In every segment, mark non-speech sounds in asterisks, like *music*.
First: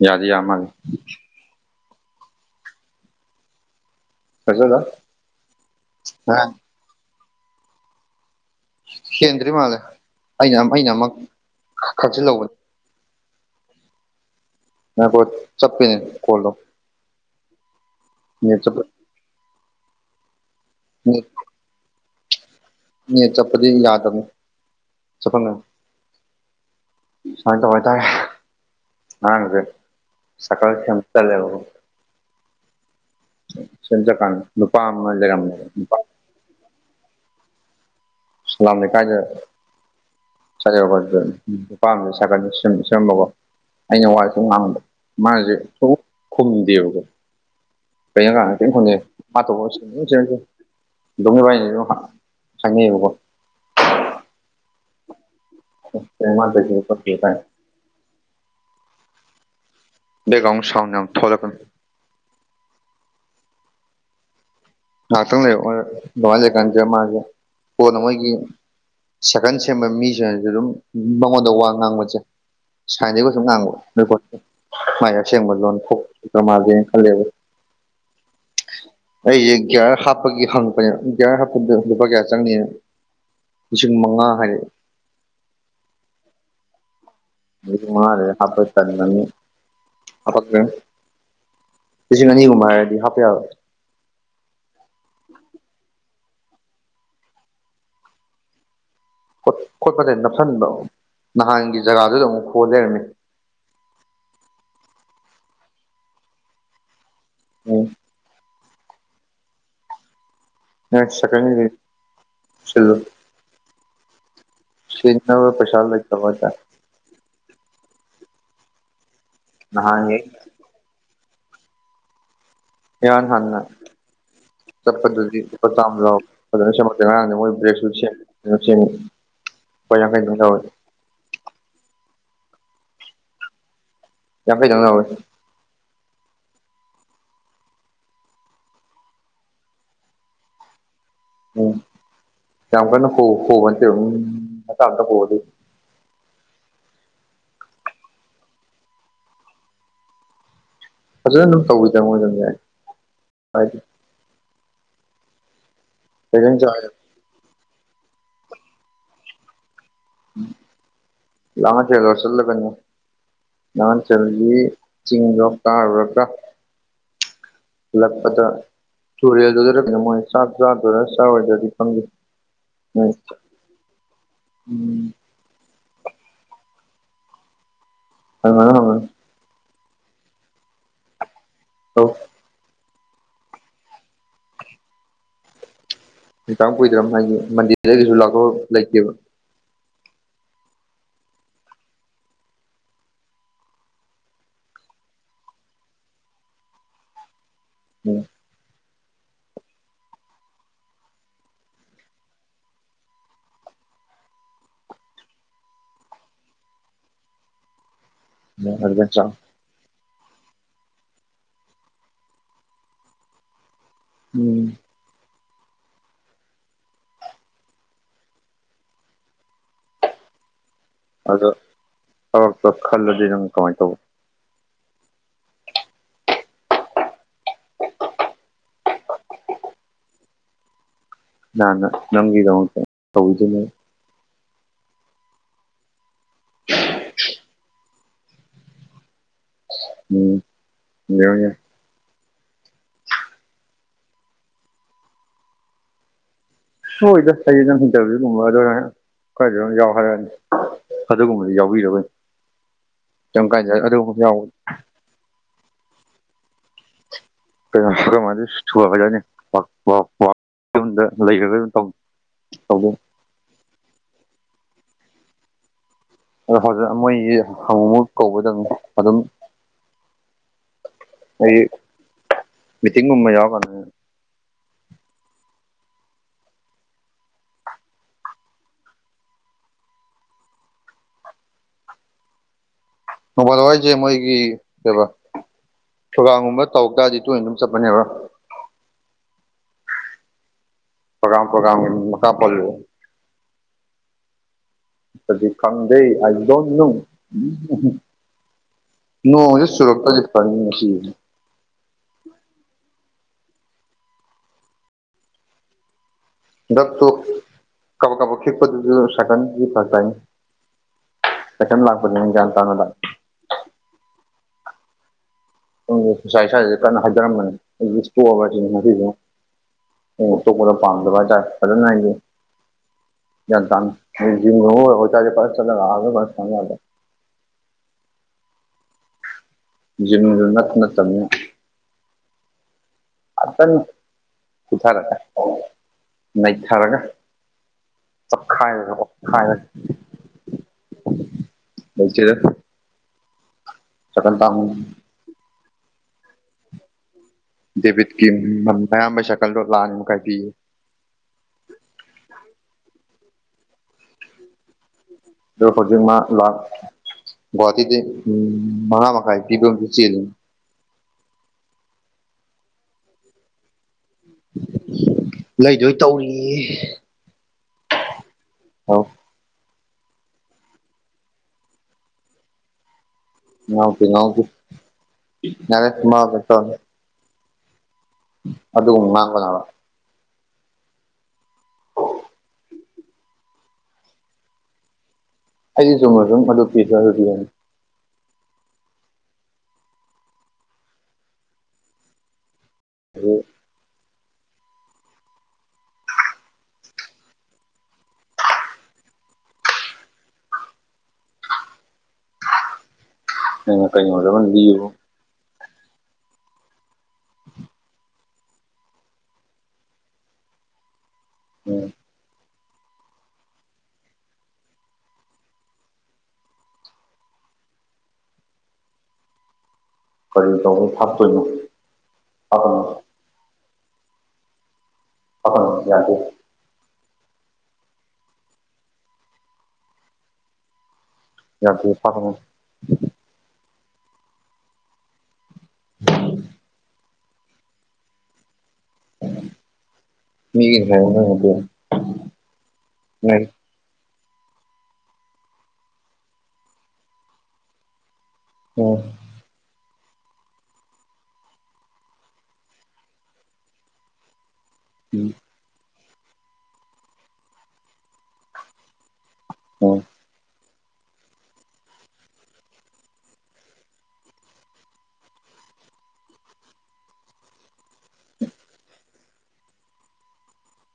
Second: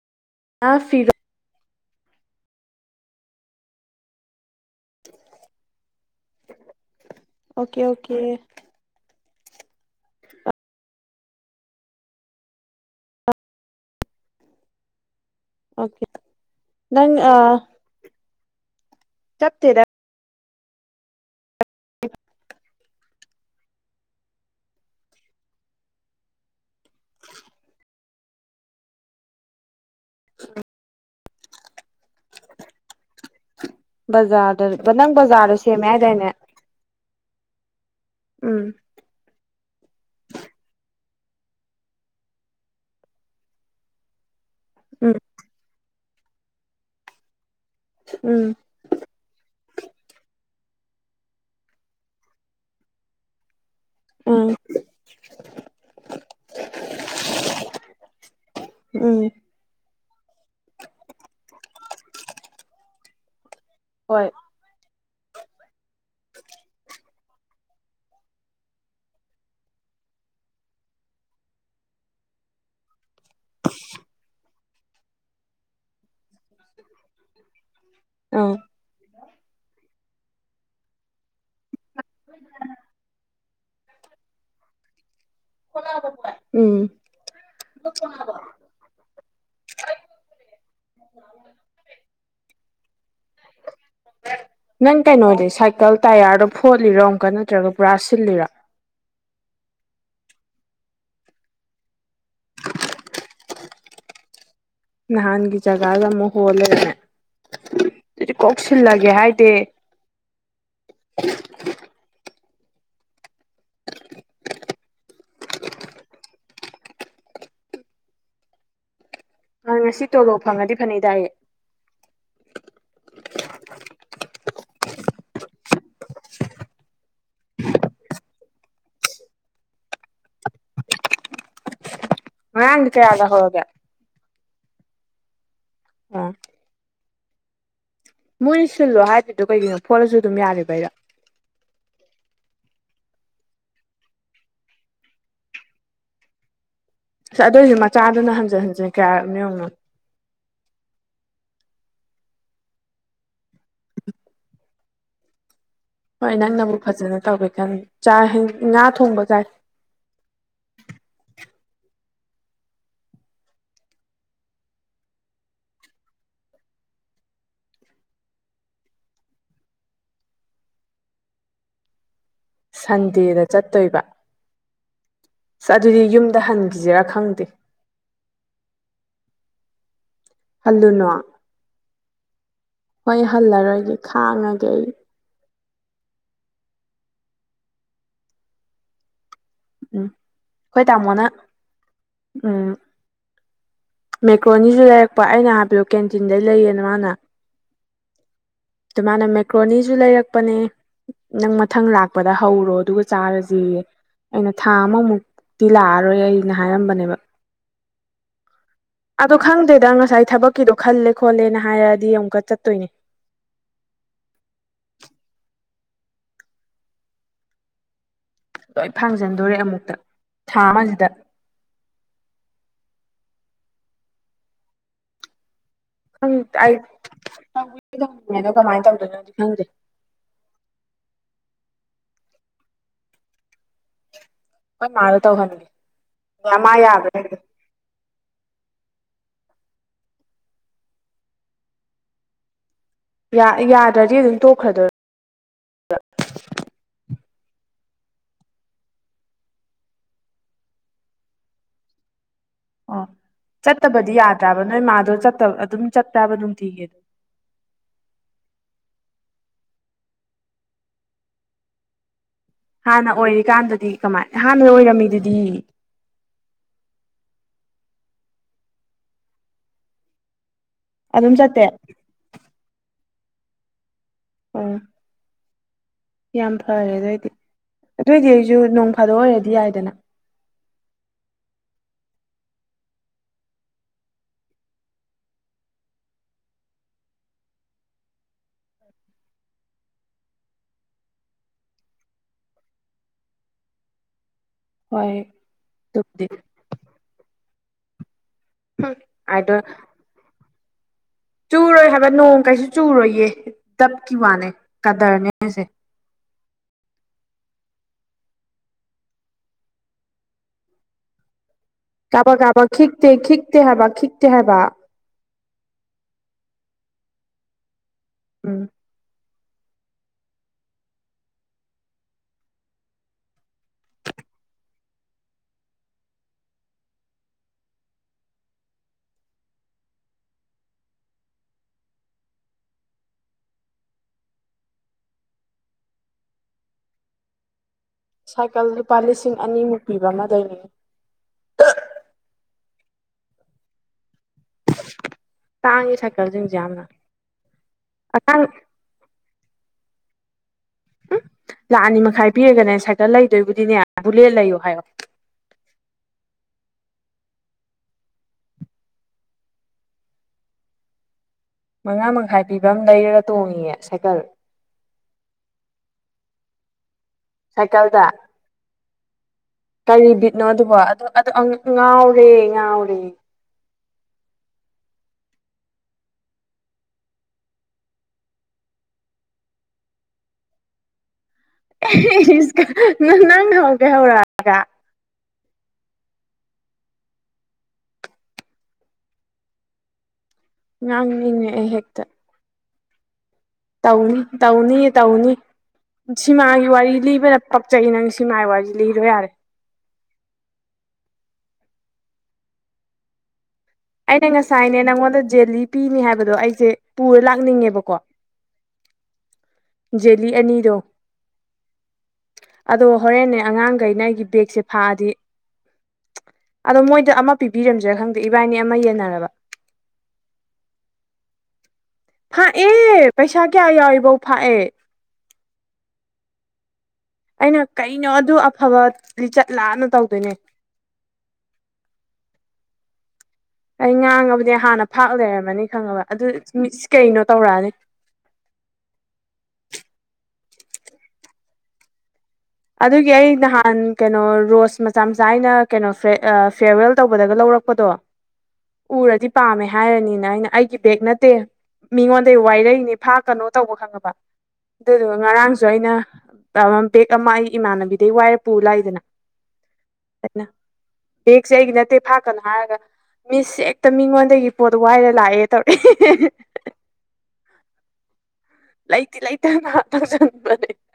ꯌꯥꯗ ꯌꯥꯝ ꯃꯥꯅꯤ ꯑ ꯐꯤꯔꯣ ꯀꯁꯣꯗ ꯍꯥ *unintelligible* ꯑꯣꯀꯦ ꯑꯣꯀꯦ ꯍꯦꯟꯗ꯭ꯔꯤ ꯃꯥꯜꯂꯦ ꯑꯩꯅ ꯑꯩꯅ ꯑꯃꯨꯛ ꯈꯛꯆꯜꯍꯧꯕꯅꯦ ꯃꯣꯏ ꯆꯞꯄꯦ ꯑꯣꯀꯦ ꯈꯣꯂꯂꯣ ꯅꯪ ꯆꯞꯇꯦꯗ ꯎꯝ ꯍ *unintelligible* ꯏ ꯆꯠꯄꯗꯤ ꯌꯥꯗꯕꯅꯤ ꯆꯠꯄ ꯉ ꯁꯨꯃꯥꯏ ꯇꯧꯕ ꯍꯥꯏꯇꯥꯔꯦ ꯉꯔꯥꯡꯁꯦ ꯁꯀꯜ *unintelligible* ꯁ ꯆꯀꯥꯥꯟ ꯅꯨꯄꯥ ꯕꯖꯥꯔꯗ ꯑꯃ ꯅꯪ ꯂꯩꯔꯃꯦ ꯕꯖꯥꯔꯗ ꯁꯦꯝꯃꯦ *unintelligible* ꯍꯥꯏꯗꯥꯏꯅꯦ ꯎꯝ ꯁꯂꯝ ꯀꯥꯏꯗ ꯄꯥꯝ ꯁꯥꯠ ꯁꯝꯕꯀꯣ ꯑꯩꯅ ꯋꯥ ꯗ ꯎꯝ ꯃꯥꯁꯦ ꯊ ꯈꯨꯨꯝꯗꯦꯕꯀꯣ ꯎꯝ ꯀꯩꯅꯩꯅꯀꯥꯡꯅ ꯀ ꯈꯪꯉꯦ ꯃꯥꯊ ꯃꯤꯕꯏꯅꯤ ꯆꯉꯦꯕꯀꯣ ꯑꯥ ꯃꯥꯗ ꯐꯇ ꯀ *unintelligible* ꯎꯝ ꯕꯦꯛꯒ꯭ꯔꯎꯜ ꯁꯎꯜ ꯌꯥꯝ ꯊꯣꯛꯍꯜꯂꯀꯅꯨ *inaudible* ꯍꯣꯏ ꯉꯥꯏꯍꯥꯛꯇꯪ ꯂꯩ ꯉ *unintelligible* ꯂꯩꯀꯥꯟꯁꯦ ꯃꯥꯁꯦ ꯀꯣꯟꯅ ꯃꯣꯏꯒꯤ ꯁꯥꯏꯀꯟ ꯁꯦꯝꯕ ꯃꯤꯁꯤꯡꯅꯁꯨ ꯑꯗꯨꯝ ꯃꯉꯣꯟꯗ ꯋꯥ ꯉꯥꯡꯕꯁꯦ ꯁꯥꯏꯗꯒꯤ ꯀꯩꯁꯨꯨꯝ ꯉꯥꯡꯕ *unintelligible* ꯅꯣꯏ ꯃꯥꯏ ꯑꯁꯦꯡꯕ ꯂꯣꯟ ꯊꯣꯛ ꯃꯥꯜꯂꯦꯅ ꯈꯜꯂꯦꯕ ꯑꯥ ꯑꯩ ꯍꯥꯞꯄꯒꯤ ꯍꯪꯄ *unintelligible* ꯍꯥꯄ ꯂꯨꯄꯥ ꯀꯌꯥ ꯆꯪꯅꯤ ꯂꯤꯁꯤꯡ ꯃꯉꯥ ꯍꯥꯏꯔꯛꯦ ꯎꯝ ꯉꯔꯦ ꯍꯥꯞꯄ ꯇꯅꯤ ꯍꯥ *unintelligible* ꯅꯪ ꯀꯩꯅꯣꯗꯤ ꯁꯥꯏꯀꯜ ꯇꯌꯥꯔ ꯐꯣꯠꯂꯤꯔꯣ ꯑꯃꯨꯛꯀ ꯅꯠꯇ꯭ꯔꯒ ꯄꯨꯔꯥ ꯁꯤꯜꯂꯤꯔꯣ *unintelligible* ꯈꯣꯠꯄꯁ ꯅꯞꯁꯤꯟꯕ ꯅꯍꯥꯟꯒꯤ ꯖꯒꯥꯗꯨꯗ ꯑꯃꯨꯛ ꯍꯣꯖꯔꯅꯤ ꯅꯍꯥꯟꯒꯤ ꯖꯒꯥꯗ ꯑꯃꯨ ꯍꯣ *unintelligible* ꯎꯝ ꯀꯧꯁꯤꯜꯂꯒꯦ ꯍꯥꯏꯗꯦ *unintelligible* *unintelligible* ꯑ ꯉꯁꯤ ꯅꯍꯥꯟ ꯍꯦꯛ ꯇꯣꯂꯣꯞ ꯐꯪꯉꯗꯤ ꯐꯅꯦꯛ ꯇꯏꯌꯦ ꯏꯍꯥꯟ ꯈꯥꯟꯅ ꯆꯠꯄꯗꯗꯤ ꯂꯨꯄꯥ ꯆꯥꯝꯃ ꯂꯥꯎ ꯐꯖꯅ ꯁꯦꯝꯃꯛꯇꯦ ꯉꯔꯥꯡꯗꯤ ꯃꯣꯏ ꯕ꯭ꯔꯦꯛꯁꯨ ꯁꯦꯡꯉ *unintelligible* *unintelligible* *unintelligible* ꯑ ꯃꯣꯏꯅ ꯁꯤꯜꯂꯣ ꯍꯥꯏꯗꯗꯣ ꯀꯩꯒꯤꯅꯣ ꯐꯣꯠꯂꯁꯨ ꯑꯗꯨꯝ ꯌꯥꯔꯕ ꯑꯩꯔ ꯎꯝ *unintelligible* ꯑꯁ ꯑꯗꯨꯏꯗꯤ ꯃꯆꯥꯗꯨꯅ ꯍꯟꯖꯤꯟ ꯍꯟꯖꯤꯟ ꯀꯌꯥ ꯅꯤꯌꯣꯅꯣ ꯐꯖꯅ ꯑꯗꯨꯝ ꯇꯧꯕꯋꯤ ꯆꯃꯣꯏꯗꯅꯦ ꯍꯥꯏꯗꯤ ꯍꯣꯏ ꯀꯩꯖꯥꯡ ꯅꯪꯅꯕꯨ ꯆꯥꯔꯦ ꯐꯖꯅ ꯇꯧꯒꯦ ꯈꯟ ꯆ ꯉꯥ ꯊꯣꯡꯕ ꯀꯥꯏ *unintelligible* ꯅꯍꯥꯟ ꯁꯕꯖꯤ ꯆꯤꯡꯗꯣ ꯇꯥꯔꯨꯔꯀ ꯂꯛꯄꯗ ꯇꯨꯔꯦꯜ ꯃꯣꯏ ꯆꯥꯛ ꯆꯥꯗꯔ ꯆꯥꯗꯗꯤ ꯐꯪꯗ ꯁꯟꯗꯦꯗ ꯆꯠꯇꯣꯏꯕ ꯎꯝ ꯑꯁ ꯑꯗꯨꯗꯤ ꯌꯨꯝꯗ ꯍꯟꯈꯤꯁꯤꯔꯥ ꯈꯪꯗꯦ ꯑ ꯍꯜꯂꯨꯅꯑꯣ ꯑ ꯍꯣꯏ ꯍꯜꯂꯔꯣꯏꯒꯦ ꯈꯥꯡꯉꯒꯦ ꯑꯩ ꯇ ꯀꯨꯏꯗꯝ ꯍꯥꯏꯒꯦ ꯃꯟꯗꯤꯔꯗꯒꯤꯁꯨ ꯂꯥꯛꯄ ꯂꯩꯇꯦꯕ ꯎꯝ ꯑꯩꯈꯣꯏ ꯇꯥꯃꯣꯅ ꯎꯝ ꯃꯦꯀ꯭ꯔꯣꯅꯤꯁꯨ ꯂꯩꯔꯛꯄ ꯑꯩꯅ ꯍꯥꯏꯄꯤꯌꯣ ꯀꯦꯟꯇꯤꯟꯗꯩ ꯂꯩꯌꯦꯅ ꯃꯥꯅ ꯎꯝ ꯑꯗꯨꯃꯥꯏꯅ ꯃꯦꯀ꯭ꯔꯣꯅꯤꯁꯨ ꯂꯩꯔꯛꯄꯅꯦ ꯅꯪ ꯃꯊꯪ ꯂꯥꯛꯄꯗ ꯍꯧꯔꯣ ꯑꯗꯨꯒ ꯆꯥꯔꯁꯤ ꯑꯩꯅ ꯊꯥ ꯑꯃꯃꯨꯛꯇꯤ ꯂꯥꯛꯑꯔꯣꯏ ꯑꯩꯅ ꯍꯥꯏꯔꯝꯕꯅꯦꯕ ꯑꯗꯨꯗ ꯑꯗꯣ ꯈꯪꯗꯗ ꯑꯉ ꯁꯥꯏ ꯊꯕꯛꯀꯤꯗꯣ ꯈꯜꯂꯦ ꯈꯣꯠꯂꯦꯅ ꯍꯥꯏꯔꯛꯗꯤ ꯑꯃꯨꯛꯀ ꯆꯠꯇꯣꯏꯅꯦ ꯎꯝ ꯂꯣꯏ ꯐꯥꯡꯖꯟꯗꯣꯔꯦ ꯑꯃꯨꯛꯇ ꯊꯥ ꯑꯃꯁꯤꯗ ꯑꯗꯣ ꯊꯕꯛꯇꯣ ꯈꯜꯂꯗꯤ ꯅꯪ ꯀꯃꯥꯏꯅ ꯇꯧꯕ ꯑꯩ ꯑꯗꯣ ꯀꯃꯥꯏꯅ ꯇꯧꯗꯣꯏꯅꯣꯗꯤ ꯈꯪꯗꯦ ꯅꯥꯅ ꯅꯪꯒꯤꯗꯃꯛꯇ ꯇꯧꯕꯤꯗꯣꯏ ꯅꯣ ꯑꯩꯈꯣꯏ ꯃꯥꯗ ꯇꯧꯍꯟꯒꯦ ꯅꯃꯥ ꯌꯥꯕ꯭ꯔꯦ ꯎꯝ ꯌꯦꯡꯉꯣ ꯌꯦꯡꯉꯣ ꯌꯥ ꯌꯥꯗ꯭ꯔꯗꯤ ꯑꯗꯨꯝ ꯇꯣꯛꯈ꯭ꯔꯗꯣꯏ ꯔ ꯍꯣꯏꯗ ꯑꯩꯗꯤ ꯅꯪ ꯢꯟꯇꯔꯕ꯭ꯌꯤꯒꯨꯝꯕꯗ ꯑꯣꯏꯅ ꯈꯔꯗꯤ ꯑꯗꯨꯝ ꯌꯥꯎ ꯍꯥꯏꯔꯛꯑꯅꯤ ꯑꯗꯨꯒꯨꯝꯕꯗꯤ ꯌꯥꯎꯕꯤꯗꯕꯩꯅꯦ ꯑꯣ ꯆꯠꯇꯕꯗꯤ ꯌꯥꯗ꯭ꯔꯕ ꯅꯣꯏ ꯃꯥꯗꯣ ꯆꯠꯇ ꯑꯗꯨꯝ ꯆꯠꯄꯔꯕ ꯅꯨꯡꯇꯤꯒꯤ ꯀꯩꯅꯣ ꯑꯩꯈꯣꯏ ꯃꯥꯗꯤ ꯁꯨꯄꯔꯚꯥꯢꯖꯔ ꯅꯤ ꯋꯛ ꯋꯥ ꯋꯥ ꯌꯨꯝꯗ ꯂꯩꯔꯕꯩ ꯃꯇꯝ ꯍꯥꯟꯅ ꯑꯣꯏꯔꯤꯀꯥꯟꯗꯗꯤ ꯀꯃꯥꯏ ꯍꯥꯟꯅ ꯑꯣꯏꯔꯝꯃꯤꯗꯨꯗꯤ ꯑꯗꯨ ꯍꯧꯖꯦꯛ ꯑꯃꯣꯏꯒꯤ ꯍꯪ ꯃꯨꯛ ꯀꯧꯕꯗꯪ ꯑꯗꯨꯝ ꯑꯗꯨꯝ ꯆꯠꯇꯦ ꯇꯤꯡꯒꯨꯝꯕ ꯌꯥꯎꯔꯀꯟꯗ ꯉ ꯎꯝ ꯌꯥꯝ ꯐꯔꯦ ꯑꯗꯣꯏꯗꯤ ꯑꯗꯣꯏꯗꯤ ꯑꯩꯖꯨ ꯅꯣꯡ ꯐꯥꯗꯣꯛ ꯑꯣꯏꯔꯗꯤ ꯌꯥꯏꯗꯅ ꯑ ꯅꯣꯡ ꯐꯥꯗꯣꯛ ꯍꯥꯏꯖꯦ ꯃꯣꯢꯒꯤ ꯀꯩꯕ ꯊ꯭ꯔꯣꯒꯥꯝꯒꯨꯝꯕ ꯇꯧ ꯇꯥꯔꯗꯤ ꯇꯣꯏꯅ ꯑꯗꯨꯝ ꯆꯠꯄꯅꯦꯕ ꯄꯔꯣꯒ꯭ꯔꯥꯝ ꯄ꯭ꯔꯣꯒ꯭ꯔꯥꯝꯒꯤ ꯃ ꯃꯈꯥ ꯄꯣꯜꯂꯦ ꯍꯣꯏ ꯑꯗꯤ ꯈꯪꯗꯦ ꯑꯗꯨꯕꯨꯗꯤ ꯑꯥꯏ ꯗꯣꯟ ꯅꯣ ꯎꯝ ꯎꯝꯍꯨꯝ ꯑꯗꯣ ꯅꯣꯡꯖꯦ ꯁꯨꯔꯛ ꯇꯔꯗꯤ ꯐꯅꯤ ꯉꯁꯤꯖꯦ ꯆꯨꯔꯣꯏ ꯍꯥꯏꯕ ꯅꯣꯡ ꯀꯩꯁꯨ ꯆꯨꯔꯣꯏꯌꯦ ꯗꯕꯀꯤ ꯋꯥꯅꯦ ꯀꯗ꯭ꯔꯅꯦ ꯑꯁꯦ ꯗꯕ ꯇꯣ ꯀꯕꯣ ꯀꯕꯛ ꯈꯤꯛꯄꯗꯨꯗ ꯁꯥꯏꯀꯟꯗꯤ ꯐꯔꯛ ꯇꯥꯢꯅꯤ *unintelligible* ꯀꯕꯛ ꯀꯕꯛ ꯈꯤꯛꯇꯦ ꯈꯤꯛꯇꯦ ꯍꯥꯏꯕ ꯈꯤꯛꯇꯦ ꯍꯥꯏꯕ ꯎꯝ ꯉꯁꯥꯏ ꯁ꯭ꯋꯥꯏꯗꯗꯤ ꯀꯟꯅ ꯍꯩꯗꯔꯝꯕꯅꯤ ꯑꯩꯗꯤ ꯇꯣꯛꯑꯕ ꯁꯤꯅꯤ ꯎꯝ ꯉꯁꯤꯖꯤꯃ ꯑꯣ ꯑꯇꯣꯞꯄꯗ ꯄꯥꯝꯗꯕ ꯍꯥꯏꯇꯥꯔꯦ ꯐꯖꯅ ꯍꯥꯏꯗꯤ ꯒ꯭ꯌꯥꯟꯇꯅ ꯐꯥꯆꯠꯂꯒ ꯑꯒꯨꯝꯕꯗ ꯊꯝ ꯌꯥꯕ *unintelligible* *unintelligible* ꯖꯤꯝꯖꯨ ꯅꯥꯛꯅ ꯇꯝꯅꯤ ꯑꯇꯪ ꯀꯨꯊꯔꯗꯥꯏ ꯅꯩꯊꯔꯒ ꯆꯞ ꯁꯥꯏꯀꯜ ꯈꯥꯏꯔꯒ ꯂꯨꯄꯥ ꯂꯤꯁꯤꯡ ꯑꯣꯛꯈꯥꯏꯔꯒ ꯑꯅꯤꯃꯨꯛ ꯄꯤꯕ ꯑꯃ ꯂꯩꯕꯅꯦ ꯂꯩꯆꯔ ꯆꯀꯟ ꯇꯥꯡꯉꯨ ꯇꯥꯡꯉꯤ ꯁꯥꯏꯀꯜꯖꯤꯡꯖꯦ ꯌꯥꯝꯅ ꯗꯦꯕꯤꯠꯀꯤ ꯑꯉꯥꯡ ꯃ ꯃꯌꯥꯝꯕꯒꯤ ꯁꯥꯢꯀꯜꯗꯨ ꯂꯥꯛꯑꯅꯤ ꯃꯈꯥꯏ ꯄꯤꯌꯦ ꯎꯝ ꯂꯥꯛ ꯑꯅꯤ ꯃꯈꯥꯏ ꯄꯤꯔꯒꯅꯦ ꯁꯥꯏꯀꯜ ꯂꯩꯗꯣꯏꯕꯨꯗꯤꯅꯦ ꯕꯨꯂꯦꯠ ꯂꯩꯌꯣ ꯍꯥꯏꯌꯣ ꯗꯣ ꯍꯩꯖꯤꯛ ꯃꯥ ꯂꯥꯛ ꯒ꯭ꯋꯥꯇꯤꯗꯩ ꯎꯝ ꯃꯉꯥ ꯃꯈꯥꯏ ꯄꯤꯕ ꯑꯝꯖꯨ ꯆꯦꯟꯂꯤꯅꯦ ꯃꯉꯥ ꯃꯈꯥꯏ ꯄꯤꯕ ꯑꯃ ꯂꯩꯔꯒ ꯇꯣꯡꯉꯤꯌꯦ ꯁꯥꯏꯀꯜ ꯂꯩꯗꯣꯏ ꯇꯧꯔꯤꯌꯦ ꯁꯥꯏꯀꯜꯗ ꯑꯧ ꯀꯔꯤ ꯕꯤꯠꯅꯣ ꯑꯗꯨꯕꯣ ꯑꯗꯣ ꯑꯗꯢ ꯉꯥꯎꯔꯦ ꯉꯥꯎꯔꯦ ꯉꯥꯎꯗꯦ ꯉꯥꯎꯗꯦ ꯌꯥꯔꯦ ꯃ ꯊꯣꯛ ꯇꯧꯔꯅꯤ ꯑꯗꯨ ꯉꯥꯡꯒꯅꯣ ꯍꯥꯏꯕ ꯑꯍꯦ ꯑꯍꯦ ꯀ ꯅꯪ ꯍꯧꯒꯦ ꯍꯧꯔꯒ ꯑꯩꯗꯤ ꯆꯨꯝꯅ ꯑꯗꯨꯝ ꯃꯗꯨ ꯄꯤꯖꯒꯗꯨꯢꯅꯦ ꯅꯪꯅꯤꯅꯦ ꯑꯍꯦꯛꯇ ꯗ꯭ꯔꯨ ꯇꯥꯎꯅꯤ ꯇꯥꯎꯅꯤꯌꯦ ꯇꯥꯎꯅꯤ ꯁꯤꯃꯥꯒꯤ ꯋꯥꯔꯤ ꯂꯤꯕꯅ ꯄꯛꯆꯩ ꯅꯪ ꯁꯤꯃꯥꯒꯤ ꯋꯥꯔꯤ ꯂꯤꯔꯣ ꯌꯥꯔꯦ ꯑꯩꯅ ꯀꯩꯅꯣꯗ ꯑꯃ ꯉꯁꯥꯏꯅꯦ ꯂꯤꯌꯨ ꯅꯉꯣꯜꯗ ꯖꯦꯂꯤ ꯄꯤꯅꯤ ꯍꯥꯏꯕꯗꯣ ꯑꯩꯁꯦ ꯄꯨꯔ ꯂꯥꯛꯅꯤꯡꯉꯦꯕꯀꯣ ꯖꯦꯂꯤ ꯑꯅꯤꯔꯣ ꯎꯝ ꯑꯗꯣ ꯍꯣꯔꯦꯟꯅꯦ ꯑꯉꯥꯡꯈꯩꯅ ꯑꯩꯒꯤ ꯕꯦꯒꯁꯦ ꯐꯥꯑꯗꯤ ꯑꯗꯣ ꯃꯣꯏꯗ ꯑꯃ ꯄꯤꯕꯤꯔꯝꯗ꯭ꯔꯥ ꯈꯪꯗꯦ ꯏꯕꯥꯏꯅꯤ ꯑꯃ ꯌꯦꯟꯅꯔꯕ ꯀꯔꯤ ꯇꯧꯕ ꯍꯥꯞꯇꯣꯏꯅꯣ ꯍꯥꯞꯀꯅꯨ ꯐꯥꯛꯑꯦ ꯄꯩꯁꯥ ꯀꯌꯥ ꯌꯥꯎꯏꯐꯧ ꯐꯥꯛꯑꯦ ꯀꯈ ꯌꯥꯇꯦ ꯑꯩꯅ ꯀꯩꯅꯣ ꯑꯗꯨ ꯑꯐꯕ ꯂꯤꯆꯠꯂꯥꯑꯅ ꯇꯧꯗꯣꯏꯅꯦ ꯌꯥ ꯐꯔꯣ *unintelligible* ꯑꯩ ꯉꯥꯡꯉꯕꯨꯗꯤ ꯍꯥꯟꯅ ꯐꯥꯛ ꯂꯩꯔꯝꯃꯅꯤ ꯈꯪꯉꯕ ꯑꯗꯨ ꯀꯩꯅꯣ ꯇꯧꯔꯛꯑꯅꯤ ꯍꯥꯏ ꯑꯗꯨꯒꯤ ꯑꯩ ꯅꯍꯥꯟ ꯀꯩꯅꯣ ꯔꯣꯁ ꯃꯆꯥ ꯃꯆꯥ ꯑꯩꯅ ꯀꯩꯅꯣ ꯐꯤꯌꯔꯋꯦꯜ ꯇꯧꯕꯗꯒ ꯂꯧꯔꯛꯄꯗꯣ ꯎꯔꯗꯤ ꯄꯥꯝꯃꯦ ꯍꯥꯏꯔꯅꯤꯅ ꯑꯩꯅ ꯑꯩꯒꯤ ꯕꯦꯒ ꯅꯠꯇꯦ ꯃꯤꯉꯣꯟꯗꯒꯤ ꯋꯥꯏꯔꯛꯏꯅꯦ ꯐꯥ ꯀꯩꯅꯣ ꯇꯧꯕ ꯈꯪꯉꯕ ꯑꯗꯨꯗꯨ ꯉꯔꯥꯡꯁꯨ ꯑꯩꯅ ꯕꯦꯛ ꯑꯃ ꯑꯩ ꯏꯃꯥꯟꯅꯕꯤꯗꯩ ꯋꯥꯏꯔ ꯄꯨ ꯂꯥꯛꯏꯗꯅ ꯎꯝ ꯑꯩꯅ ꯕꯒꯁꯦ ꯑꯩꯒꯤ ꯅꯠꯇꯦ ꯐꯥꯛꯀꯅꯨ ꯍꯥꯏꯔꯒ ꯃꯤꯁ ꯍꯦꯛꯇ ꯃꯤꯉꯣꯟꯗꯒꯤ ꯄꯣꯠ ꯋꯥꯏꯔ ꯂꯥꯛꯑꯦ ꯇꯧꯔꯛꯑꯦ *inaudible* ꯂꯥꯏꯇꯤ ꯂꯩ ꯇꯅ *unintelligible*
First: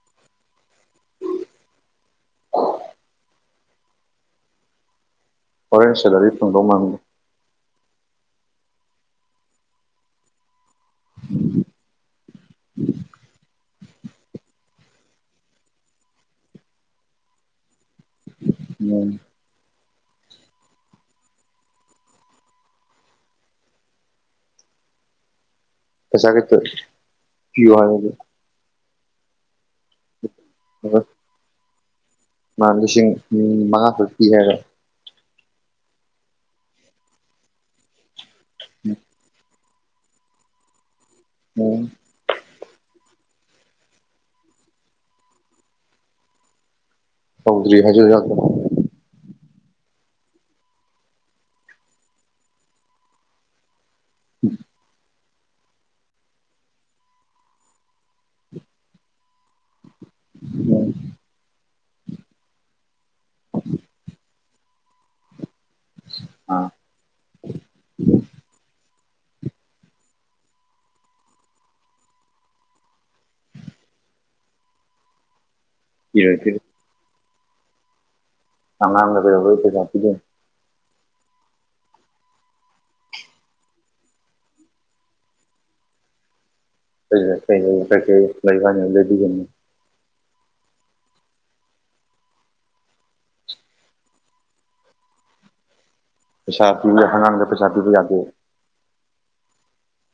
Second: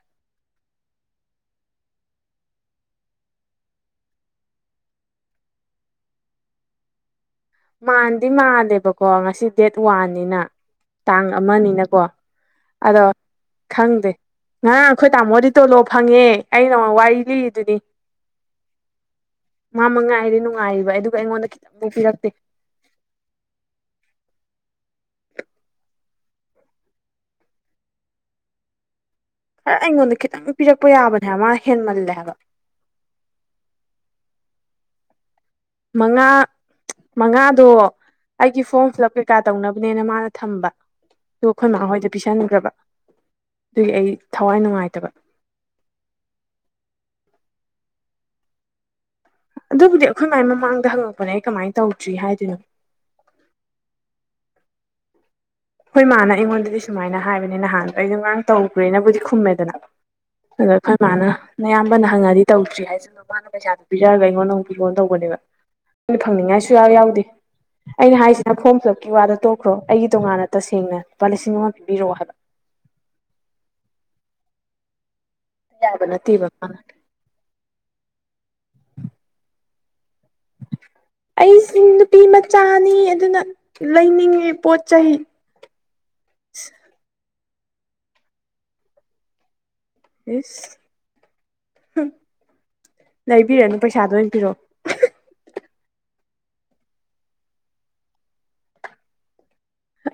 ꯍꯣꯔꯦꯟ ꯁꯦꯂꯔꯤ ꯐꯪꯗꯧ ꯃꯥꯟꯕ ꯃꯥꯟꯗꯤ ꯃꯥꯜꯂꯦꯕꯀꯣ ꯉꯁꯤ ꯗꯦꯠ ꯋꯥꯟꯅꯤꯅ ꯇꯥꯡ ꯑꯃꯅꯤꯅꯀꯣ ꯑꯗꯣ ꯈꯪꯗꯦ ꯉꯍꯥ ꯑꯩꯈꯣꯏ ꯇꯥꯃꯣꯗꯤ ꯇꯣꯂꯣ ꯐꯪꯉꯦ ꯑ ꯅ ꯑꯃ ꯋꯥꯔꯤ ꯂꯤꯔꯤꯗꯨꯅꯤ ꯎꯝ ꯃꯥ ꯃꯉꯥꯏꯔꯦ ꯅꯨꯡꯉꯥꯏꯔꯤꯕ ꯑꯗꯨꯒ ꯑꯩꯉꯣꯟꯗ ꯈꯤꯇꯪꯕꯨ ꯄꯤꯔꯛꯇꯦ ꯄꯩꯁꯥ ꯈꯤꯇ ꯄꯤꯌꯨ ꯍꯥꯏ ꯈꯔ ꯑꯩꯉꯣꯟꯗ ꯈꯤꯇꯪ ꯄꯤꯔꯛꯄ ꯍꯣꯏ ꯌꯥꯕꯅꯦ ꯍꯥꯏꯕ ꯃꯥ ꯍꯦꯟꯃꯜꯂꯦ ꯍꯥꯏ ꯃꯥ ꯂꯤꯁꯤꯡ ꯃꯉꯥ ꯇꯔꯨꯛ ꯄꯤ ꯍꯥꯏꯔꯣ ꯃꯉꯥ ꯃꯉꯥꯗꯣ ꯑꯩꯒꯤ ꯐꯣꯝ ꯐꯤꯜꯞ ꯀꯩꯀꯥ ꯇꯧꯅꯕ ꯑꯗꯨꯅꯦꯅ ꯃꯥꯅ ꯊꯝꯕ ꯑꯗꯨꯒ ꯑꯩꯈꯣꯏ ꯎꯝ ꯃꯥꯥꯍꯣꯏꯗ ꯄꯤꯁꯟꯈ꯭ꯔꯕ ꯑꯗꯨꯒꯤ ꯑꯩ ꯊꯋꯥꯏ ꯅꯨꯡꯉꯥꯏꯇꯕ ꯍꯧꯗ꯭ꯔꯤ ꯍꯥꯏ ꯌꯥ ꯑꯗꯨꯕꯨꯗꯤ ꯑꯩꯈꯣꯏ ꯃꯥꯏ ꯃꯃꯥꯡꯗ ꯍꯪꯉꯛꯄꯅꯦ ꯑꯩ ꯀꯃꯥꯏꯅ ꯇꯧꯗ꯭ꯔꯤ ꯍꯥꯏꯗꯣꯏꯅꯣ ꯎ ꯍꯣꯏ ꯃꯥꯅ ꯑꯩꯉꯣꯟꯗꯗꯤ ꯁꯨꯃꯥꯏꯅ ꯍꯥꯏꯕꯅꯦ ꯅꯍꯥꯟꯗꯣ ꯑꯩꯗꯣ ꯉꯔꯥꯡ ꯇꯧꯈ꯭ꯔꯦꯅꯕꯨꯗꯤ ꯈꯨꯝꯃꯦꯗꯅ ꯑꯗꯣ ꯑꯩꯈꯣꯏ ꯃꯥꯅ ꯅꯌꯥꯝꯕꯅ ꯍꯪꯉꯗꯤ ꯇꯧꯗ꯭ꯔꯤ ꯍꯥꯏꯁꯤꯅꯣ ꯃꯥꯅ ꯄꯩꯁꯥꯗꯨ ꯄꯤꯖꯔꯒ ꯑꯩꯉꯣꯟꯗ ꯑꯃꯨꯛ ꯐꯤ ꯐꯣꯟ ꯇꯧꯕꯅꯦꯕ ꯑꯩꯅ ꯑꯥ ꯐꯪꯅꯤꯡꯉꯥꯏꯁꯨ ꯌꯥꯎ ꯌꯥꯎꯗꯦ ꯑꯩꯅ ꯍꯥꯏꯁꯤꯅ ꯐꯣꯝ ꯐꯤꯜꯂꯞꯀꯤ ꯋꯥꯗ ꯇꯣꯛꯈ꯭ꯔꯣ ꯑꯩꯒꯤ ꯇꯣꯉꯥꯟꯅ ꯇꯁꯦꯡꯅ ꯂꯨꯄꯥ ꯂꯤꯁꯤꯡ ꯑꯃ ꯄꯤꯕꯤꯔꯛꯑꯣ ꯍꯥꯏꯕ ꯌꯥꯕ ꯄꯤꯔꯣꯏ ꯅꯠꯇꯕ ꯃꯥ ꯑꯗ ꯀ ꯑꯣꯏꯣꯏ ꯆꯄꯤꯤꯗꯦ *unintelligible* ꯑꯩꯁꯤ ꯅꯨꯄꯤ ꯃꯆꯥꯅꯤ ꯑꯗꯨꯅ ꯂꯩꯅꯤꯡꯉꯤ ꯄꯣꯠ ꯆꯩ ꯀ ꯃꯕꯥꯅꯤ ꯂꯩꯕꯤꯒꯅꯤ ꯏꯁ ꯂꯩꯕꯤꯔꯅꯨ ꯄꯩꯁꯥꯗꯣ ꯑꯣꯏ ꯄꯔꯛꯑꯣ ꯄꯩꯁꯥꯇꯤ ꯍꯪꯉꯥꯡꯗ ꯄꯩꯁꯥ ꯄꯤꯕ ꯌꯥꯗꯦ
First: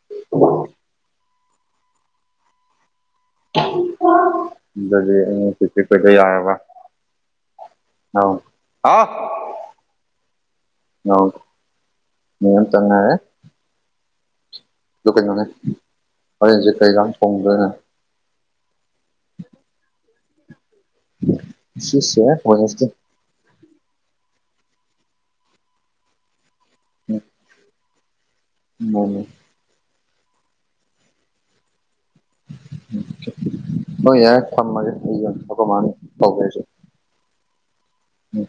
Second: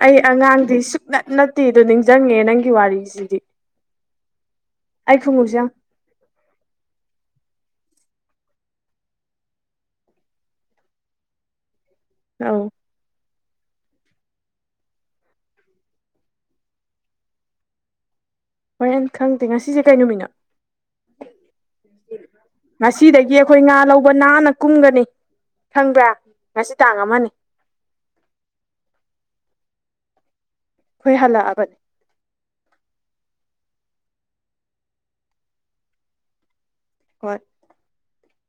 ꯑꯩ ꯑꯉꯥꯡꯗꯤ ꯁꯨꯛꯅ ꯅꯠꯇꯦꯗꯣ ꯅꯤꯡꯁꯤꯡꯉꯦ ꯅꯪꯒꯤ ꯋꯥꯔꯤꯁꯦ ꯈꯨꯉꯨꯞꯁꯦ ꯌꯥꯝ ꯁꯤ ꯀ ꯀ ꯌꯥꯔꯕ ꯑ ꯑ ꯑ ꯅꯟ ꯑꯧ ꯆꯉꯔꯦ ꯂꯀꯥꯏꯅꯦꯖ ꯀꯩ ꯂꯝꯥꯡ ꯐꯣꯡꯗ ꯍꯣꯏ ꯑ ꯈꯪꯗꯦ ꯉꯁꯤꯁꯦ ꯀꯩ ꯅꯨꯃꯤꯠꯅꯣ ꯉꯁꯤꯁꯦ ꯋꯦꯅꯁꯗꯦ ꯉꯁꯤꯗꯒꯤ ꯑꯩꯈꯣꯏ ꯉꯥ ꯂꯧꯕ ꯅꯥꯟꯅ ꯀꯨꯝꯒꯅꯤ ꯈꯪꯕ꯭ꯔꯥ ꯉꯁꯤ ꯇꯥꯡ ꯑꯃꯅꯤ ꯎꯝ ꯑꯩꯈꯣꯏ ꯍꯜꯂꯛꯑꯕꯅꯤ ꯍꯣꯏ ꯌꯥꯔ ꯊꯝꯃꯒꯦ ꯃꯥꯅꯤ ꯐꯧꯒ ꯍꯠ ꯎꯝ